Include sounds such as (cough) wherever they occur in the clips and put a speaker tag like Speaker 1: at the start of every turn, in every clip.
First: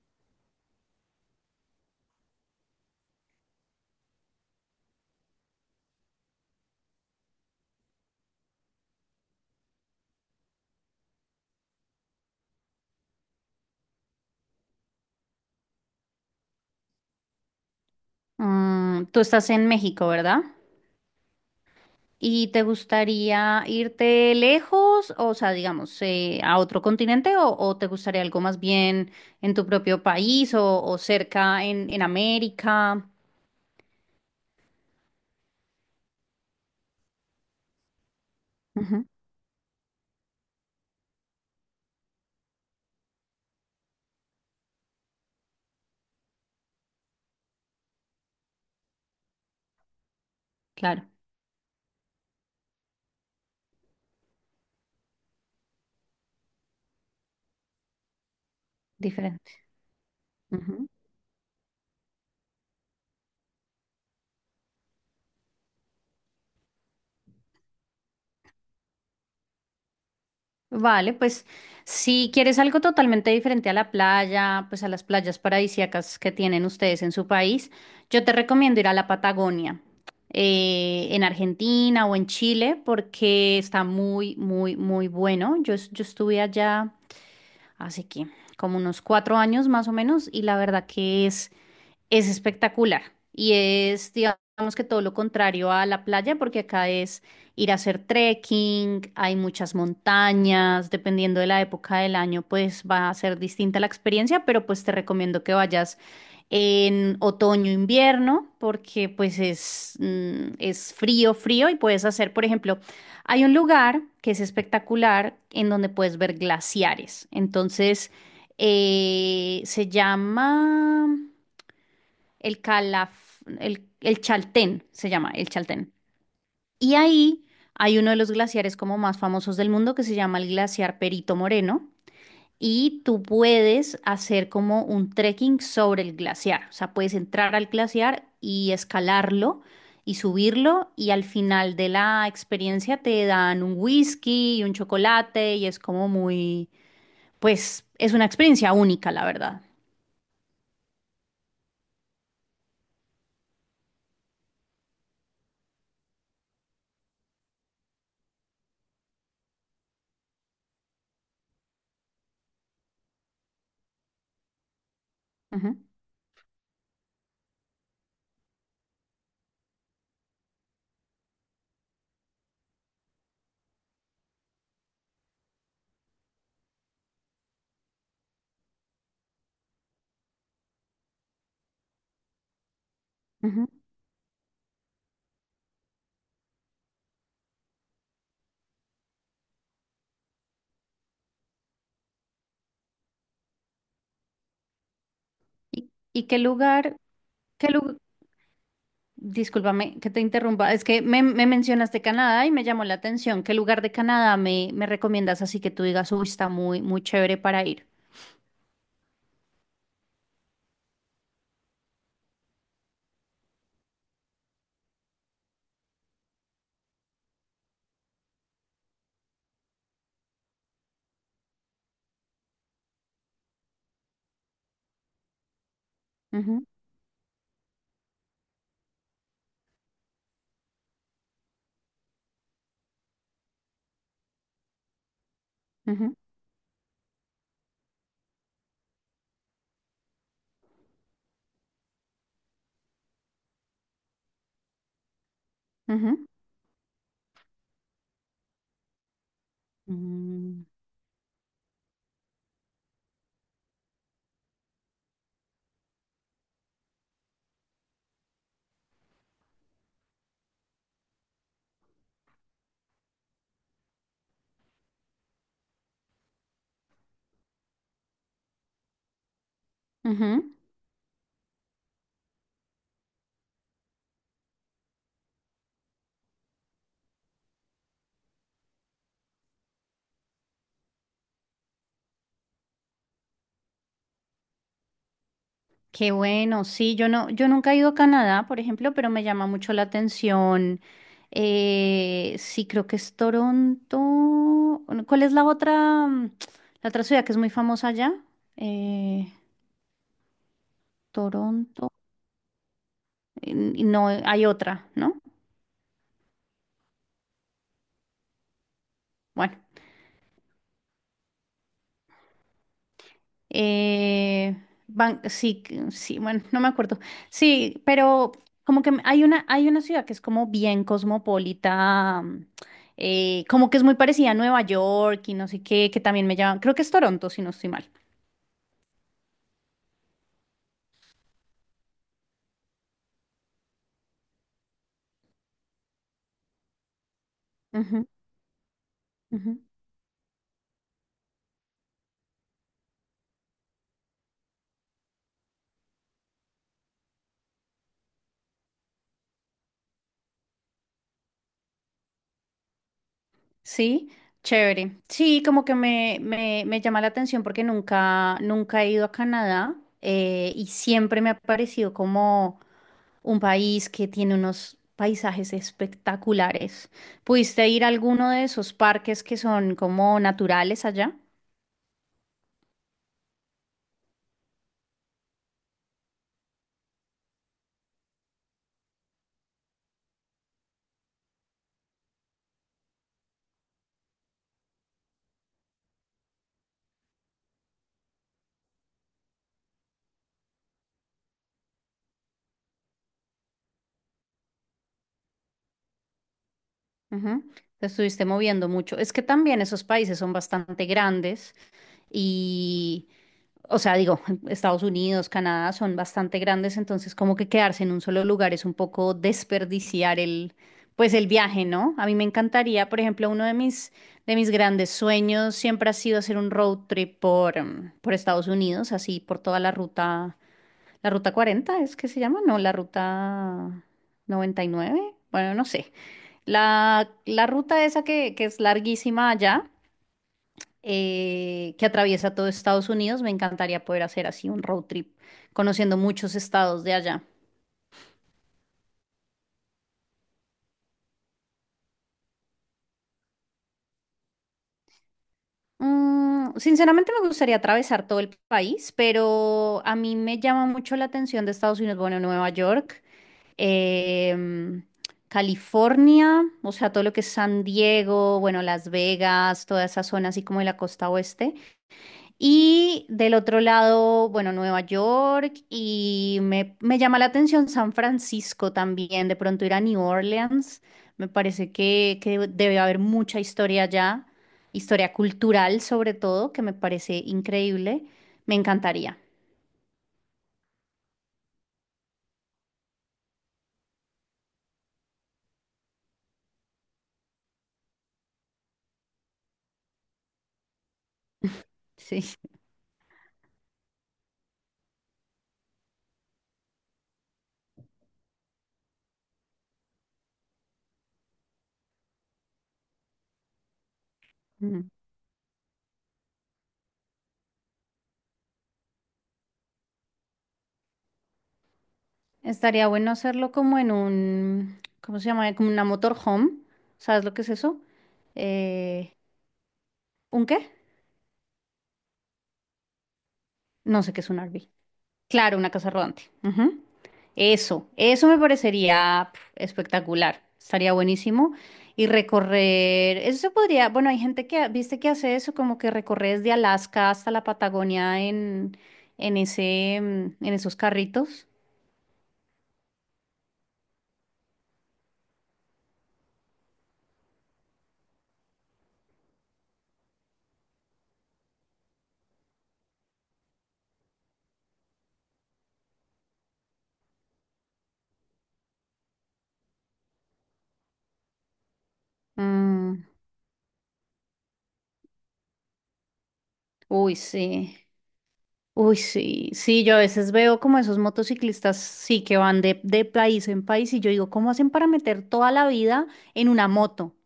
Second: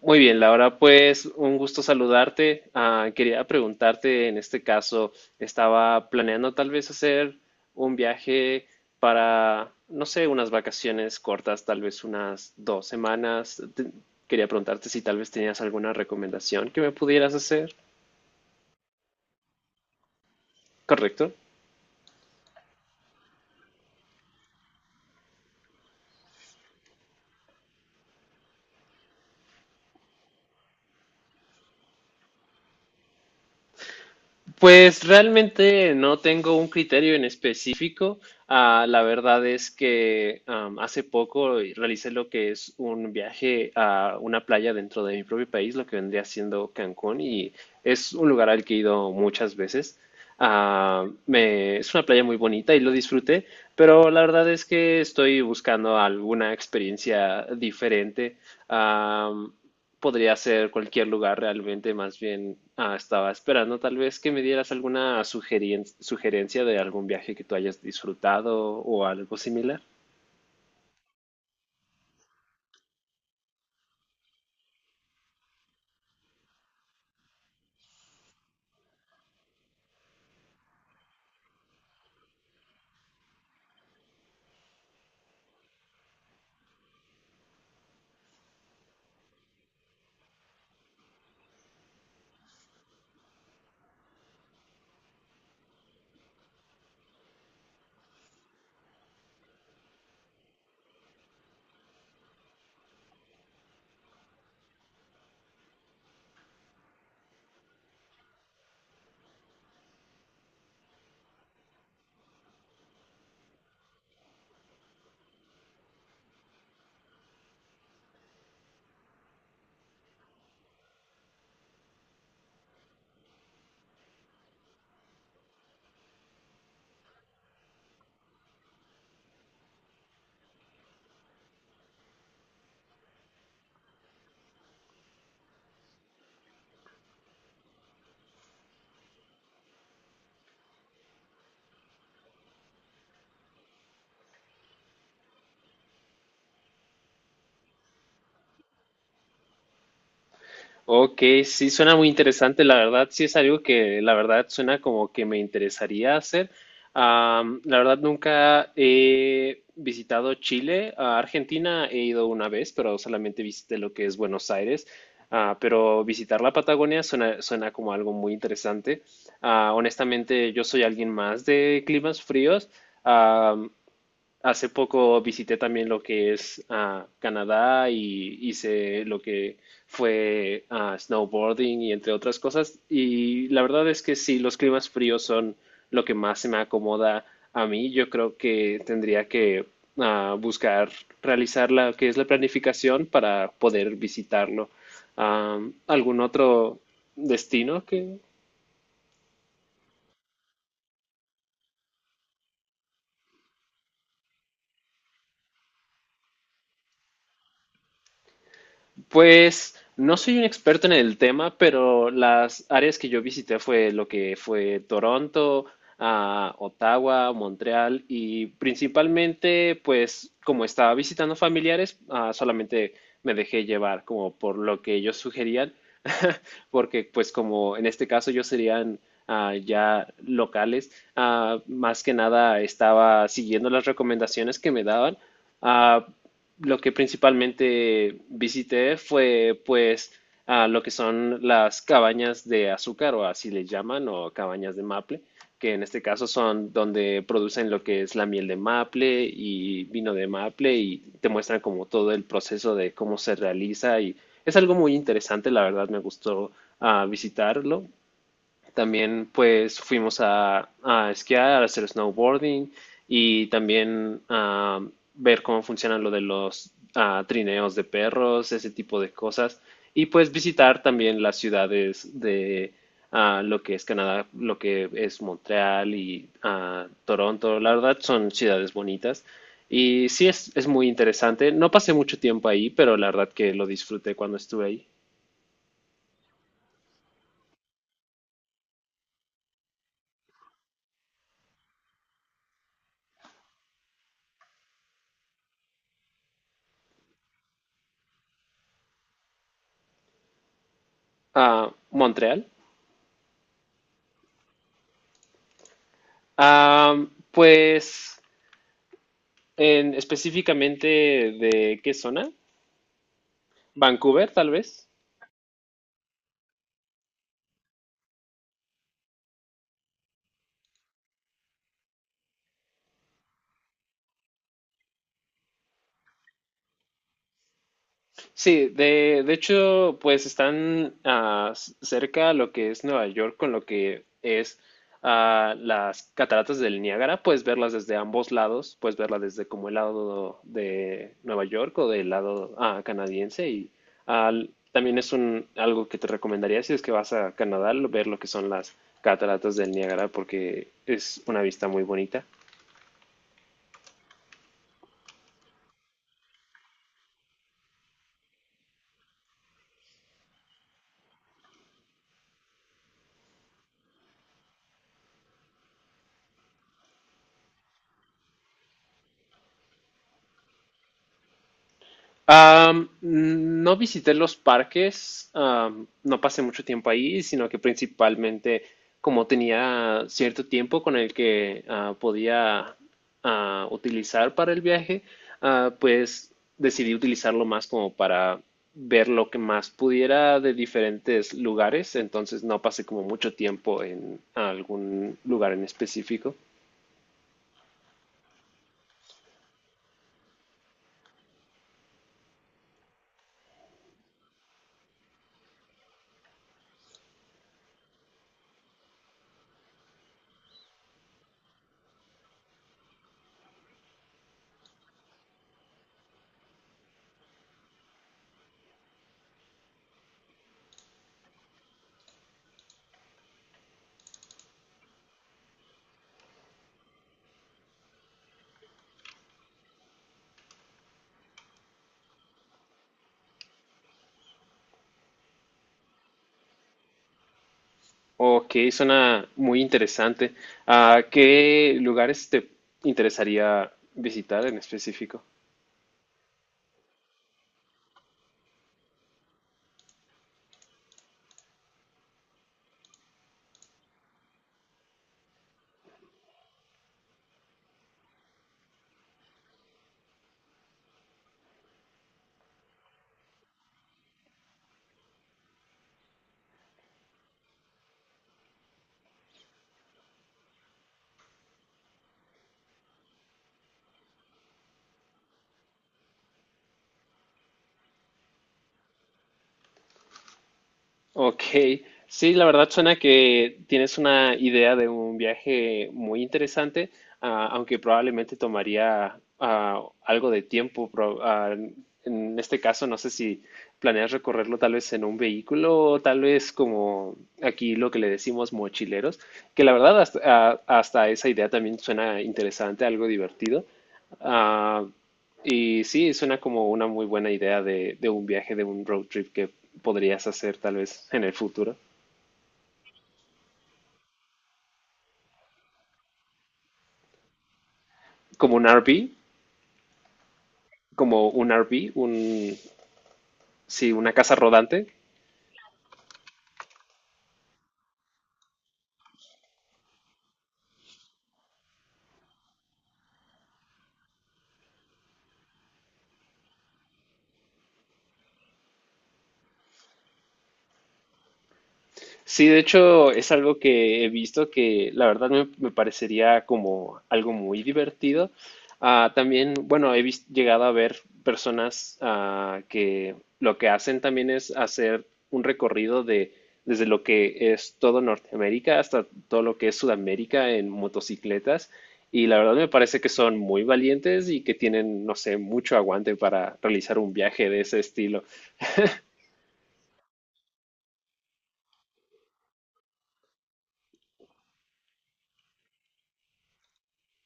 Speaker 1: Muy bien, Laura, pues un gusto saludarte. Quería preguntarte, en este caso, estaba planeando tal vez hacer un viaje para, no sé, unas vacaciones cortas, tal vez unas dos semanas. Quería preguntarte si tal vez tenías alguna recomendación que me pudieras hacer,
Speaker 2: Mm, tú estás en México, ¿verdad?
Speaker 1: ¿correcto?
Speaker 2: ¿Y te gustaría irte lejos, o sea, digamos, a otro continente, o te gustaría algo más bien en tu propio país o cerca en América?
Speaker 1: Pues realmente no tengo un criterio en específico. La
Speaker 2: Ujú,
Speaker 1: verdad es que hace poco realicé lo que es un viaje a una playa dentro de mi propio país, lo que vendría siendo Cancún, y es un lugar al que he ido muchas veces.
Speaker 2: claro,
Speaker 1: Es una playa muy bonita y lo disfruté, pero la verdad es que estoy buscando alguna experiencia diferente.
Speaker 2: diferente.
Speaker 1: Podría ser cualquier lugar realmente, más bien estaba esperando tal vez que me dieras alguna sugerencia de algún viaje que tú hayas disfrutado o algo similar.
Speaker 2: Vale, pues si quieres algo totalmente diferente a la playa, pues a las playas paradisíacas que tienen ustedes en su país, yo te recomiendo ir a la Patagonia, en Argentina o en Chile, porque está muy, muy, muy bueno. Yo estuve allá hace que como unos cuatro años más o menos y la verdad que es espectacular y es, digamos que todo lo contrario a la playa, porque acá es ir a hacer trekking, hay muchas montañas, dependiendo de la época del año, pues va a ser distinta la experiencia, pero pues te recomiendo que vayas en otoño, invierno, porque pues es, es frío, frío y puedes hacer, por ejemplo, hay un lugar que es espectacular en donde puedes ver glaciares. Entonces, se llama el Calaf, el Chaltén se llama, el Chaltén. Y ahí hay uno de los glaciares como más famosos del mundo que se llama el glaciar Perito Moreno. Y tú puedes hacer como un trekking sobre el glaciar. O sea, puedes entrar al glaciar y escalarlo y subirlo. Y al final de la experiencia te dan un whisky y un chocolate. Y es como muy, pues, es una experiencia única, la verdad.
Speaker 1: Ok, sí, suena muy interesante, la verdad, sí es algo que la verdad suena como que me interesaría hacer. La verdad nunca he visitado Chile, a Argentina he ido una vez, pero solamente visité lo que es Buenos Aires.
Speaker 2: Ujú,
Speaker 1: Pero visitar la Patagonia suena como algo muy interesante. Honestamente, yo soy alguien más de climas fríos. Hace poco visité también lo que es Canadá y hice lo que fue snowboarding y entre otras cosas. Y la
Speaker 2: ujú.
Speaker 1: verdad es que sí, los climas fríos son lo que más se me acomoda a mí. Yo creo que tendría que buscar realizar la que es la planificación para poder visitarlo.
Speaker 2: ¿Y,
Speaker 1: ¿Algún
Speaker 2: y qué
Speaker 1: otro
Speaker 2: lugar, ¿qué
Speaker 1: destino
Speaker 2: lugar?
Speaker 1: que?
Speaker 2: Discúlpame que te interrumpa, es que me mencionaste Canadá y me llamó la atención. ¿Qué lugar de Canadá me recomiendas así que tú digas, uy, está muy, muy chévere para ir?
Speaker 1: Pues no soy un experto en el tema, pero las áreas que yo visité fue lo que fue Toronto, Ottawa, Montreal y principalmente, pues como estaba visitando familiares, solamente me dejé llevar como por lo que ellos sugerían,
Speaker 2: Ujú,
Speaker 1: (laughs) porque pues como en este caso ellos serían ya locales, más que nada estaba siguiendo las recomendaciones que me daban. Ah,
Speaker 2: ujú,
Speaker 1: lo que principalmente visité fue pues a lo que son las cabañas de azúcar o así le llaman o cabañas de maple, que en este
Speaker 2: ujú.
Speaker 1: caso son donde producen lo que es la miel de maple y vino de
Speaker 2: Mm,
Speaker 1: maple y te muestran como todo el proceso de cómo se realiza, y es algo muy interesante, la verdad me gustó visitarlo. También pues fuimos a esquiar, a hacer snowboarding y también a ver cómo funcionan lo de los trineos de perros, ese tipo de cosas. Y pues
Speaker 2: ujú.
Speaker 1: visitar también las ciudades de lo que es Canadá, lo que es Montreal y Toronto. La verdad son ciudades bonitas. Y sí es muy interesante. No pasé mucho tiempo ahí, pero la verdad que lo disfruté cuando estuve ahí.
Speaker 2: Qué bueno, sí, yo nunca he ido a Canadá, por ejemplo, pero me llama mucho la atención. Sí, creo que es Toronto. Bueno, ¿cuál es la otra, la otra ciudad que es muy famosa allá? Eh, Toronto.
Speaker 1: Montreal.
Speaker 2: No, hay otra, ¿no?
Speaker 1: Ah, pues,
Speaker 2: Bueno.
Speaker 1: ¿en, específicamente de qué zona? Vancouver, tal
Speaker 2: Eh,
Speaker 1: vez.
Speaker 2: Sí, sí, bueno, no me acuerdo. Sí, pero como que hay una ciudad que es como bien cosmopolita, como que es muy parecida a Nueva York y no sé qué, que también me llaman, creo que es Toronto, si no estoy mal.
Speaker 1: Sí, de hecho, pues están cerca a lo que es Nueva York con lo que es las cataratas del Niágara. Puedes verlas desde
Speaker 2: Ujú,
Speaker 1: ambos lados, puedes verlas desde
Speaker 2: ujú.
Speaker 1: como el lado de Nueva York o del lado canadiense. Y también es un, algo que te recomendaría si es que vas a Canadá, ver lo que son las cataratas del Niágara porque es una vista muy bonita.
Speaker 2: Sí, chévere. Sí, como que me llama la atención porque nunca, nunca he ido a Canadá y siempre me ha parecido como un país que tiene unos paisajes espectaculares. ¿Pudiste ir a alguno de esos parques que son como naturales allá?
Speaker 1: No visité los parques, no pasé mucho tiempo ahí, sino que principalmente como tenía cierto tiempo con el que podía utilizar para el viaje, pues decidí utilizarlo más como para ver lo que más pudiera de diferentes lugares, entonces no pasé como mucho tiempo en algún lugar en específico.
Speaker 2: Ujú. Te estuviste moviendo mucho. Es que también esos países son bastante grandes y o sea, digo, (laughs) Estados Unidos, Canadá son bastante grandes, entonces como que quedarse en un solo lugar es un poco desperdiciar pues el viaje, ¿no? A mí me encantaría, por ejemplo, uno de mis grandes sueños siempre ha sido hacer un road trip por, por Estados Unidos, así por toda la ruta 40, ¿es que se llama? No, la ruta 99, bueno, no sé. La ruta esa que es larguísima allá que atraviesa todo Estados Unidos. Me encantaría poder hacer así un road trip, conociendo muchos estados de allá.
Speaker 1: Ok, suena muy interesante. ¿Qué lugares te interesaría visitar en específico?
Speaker 2: Mm, sinceramente me gustaría atravesar todo el país, pero a mí me llama mucho la atención de Estados Unidos, bueno, Nueva York, em, California, o sea, todo lo que es San Diego, bueno, Las Vegas, toda esa zona así como de la costa oeste. Y del otro lado, bueno, Nueva York y me llama la atención San Francisco también, de pronto ir a New Orleans, me parece que debe haber mucha historia allá, historia cultural sobre todo, que me parece increíble, me encantaría,
Speaker 1: Ok, sí, la verdad suena que tienes una idea de un viaje muy interesante, aunque probablemente tomaría algo de tiempo.
Speaker 2: (laughs)
Speaker 1: En
Speaker 2: sí.
Speaker 1: este caso, no sé si planeas recorrerlo tal vez en un vehículo o tal vez como aquí lo que le decimos mochileros, que la verdad hasta esa idea también suena interesante, algo divertido. Ah,
Speaker 2: Mm.
Speaker 1: y sí, suena como una muy buena idea de un viaje, de un road trip que podrías hacer tal vez en el futuro.
Speaker 2: Estaría bueno hacerlo como en un, ¿cómo se llama? Como una motorhome, ¿sabes lo que es eso?
Speaker 1: Como un RV,
Speaker 2: Eh, ¿Un qué?
Speaker 1: como un RV, un, sí,
Speaker 2: No
Speaker 1: una
Speaker 2: sé qué es
Speaker 1: casa
Speaker 2: un RV.
Speaker 1: rodante.
Speaker 2: Claro, una casa rodante. Ujú. Eso me parecería pf, espectacular. Estaría buenísimo. Y recorrer, eso se podría, bueno, hay gente que, viste que hace eso, como que recorre desde Alaska hasta la Patagonia en ese, en esos carritos.
Speaker 1: Sí, de hecho es algo que he visto que la verdad me, me parecería como algo muy divertido. También, bueno, llegado a ver personas que lo que hacen también es hacer un recorrido de desde lo que es todo Norteamérica hasta todo lo que es Sudamérica en motocicletas. Y la verdad me parece
Speaker 2: Mm,
Speaker 1: que son muy valientes y que tienen, no sé, mucho aguante para realizar un
Speaker 2: uy,
Speaker 1: viaje de
Speaker 2: sí.
Speaker 1: ese estilo.
Speaker 2: Uy, sí. Sí, yo a veces veo como esos motociclistas, sí, que van de país en país y yo digo, ¿cómo hacen para meter toda la vida en una moto?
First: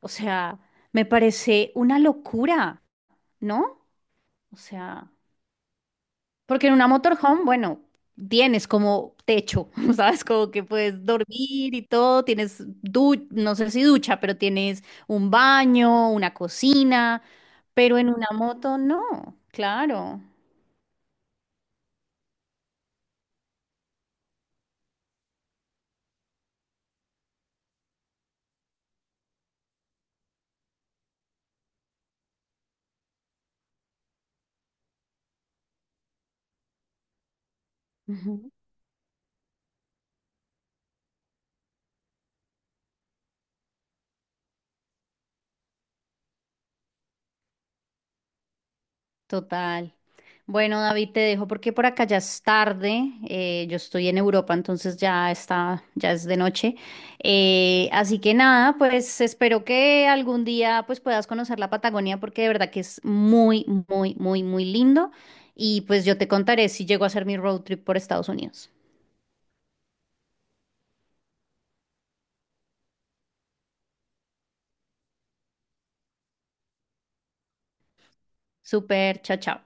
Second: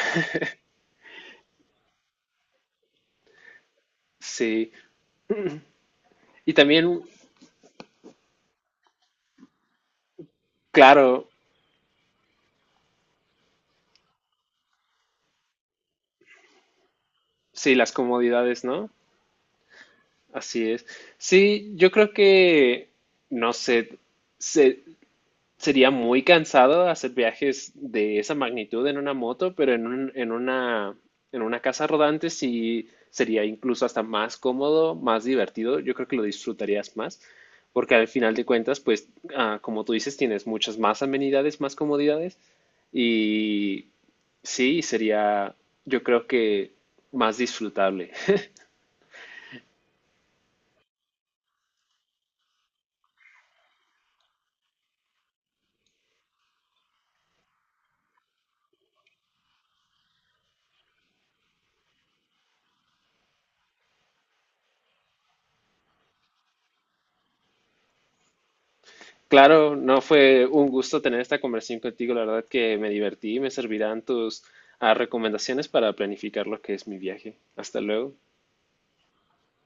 Speaker 2: O sea, me parece una locura, ¿no? O
Speaker 1: Sí.
Speaker 2: sea,
Speaker 1: Y
Speaker 2: porque en una
Speaker 1: también,
Speaker 2: motorhome, bueno, tienes como techo, (laughs) ¿sabes? Como que puedes
Speaker 1: claro.
Speaker 2: dormir y todo, tienes no sé si ducha, pero tienes un baño, una cocina,
Speaker 1: Sí, las
Speaker 2: pero en una
Speaker 1: comodidades,
Speaker 2: moto
Speaker 1: ¿no?
Speaker 2: no, claro.
Speaker 1: Así es. Sí, yo creo que, no sé, se- sería muy cansado hacer viajes de esa magnitud en una moto, pero en una casa rodante sí sería incluso hasta más cómodo, más divertido. Yo creo que lo disfrutarías más, porque al final de
Speaker 2: Ujú.
Speaker 1: cuentas, pues, como tú dices, tienes muchas más amenidades, más comodidades, y sí, sería, yo creo que más disfrutable.
Speaker 2: Total. Bueno, David, te dejo porque por acá ya es tarde. Yo estoy en Europa, entonces ya está, ya es de noche. Así que nada, pues espero que algún día pues puedas conocer la Patagonia porque de verdad que es muy, muy, muy, muy lindo. Y pues yo te contaré si llego a hacer mi road trip por Estados Unidos.
Speaker 1: Claro, no fue un gusto tener esta conversación contigo. La verdad que me divertí y me servirán tus recomendaciones para planificar lo que es mi viaje. Hasta luego.
Speaker 2: Súper, chao, chao.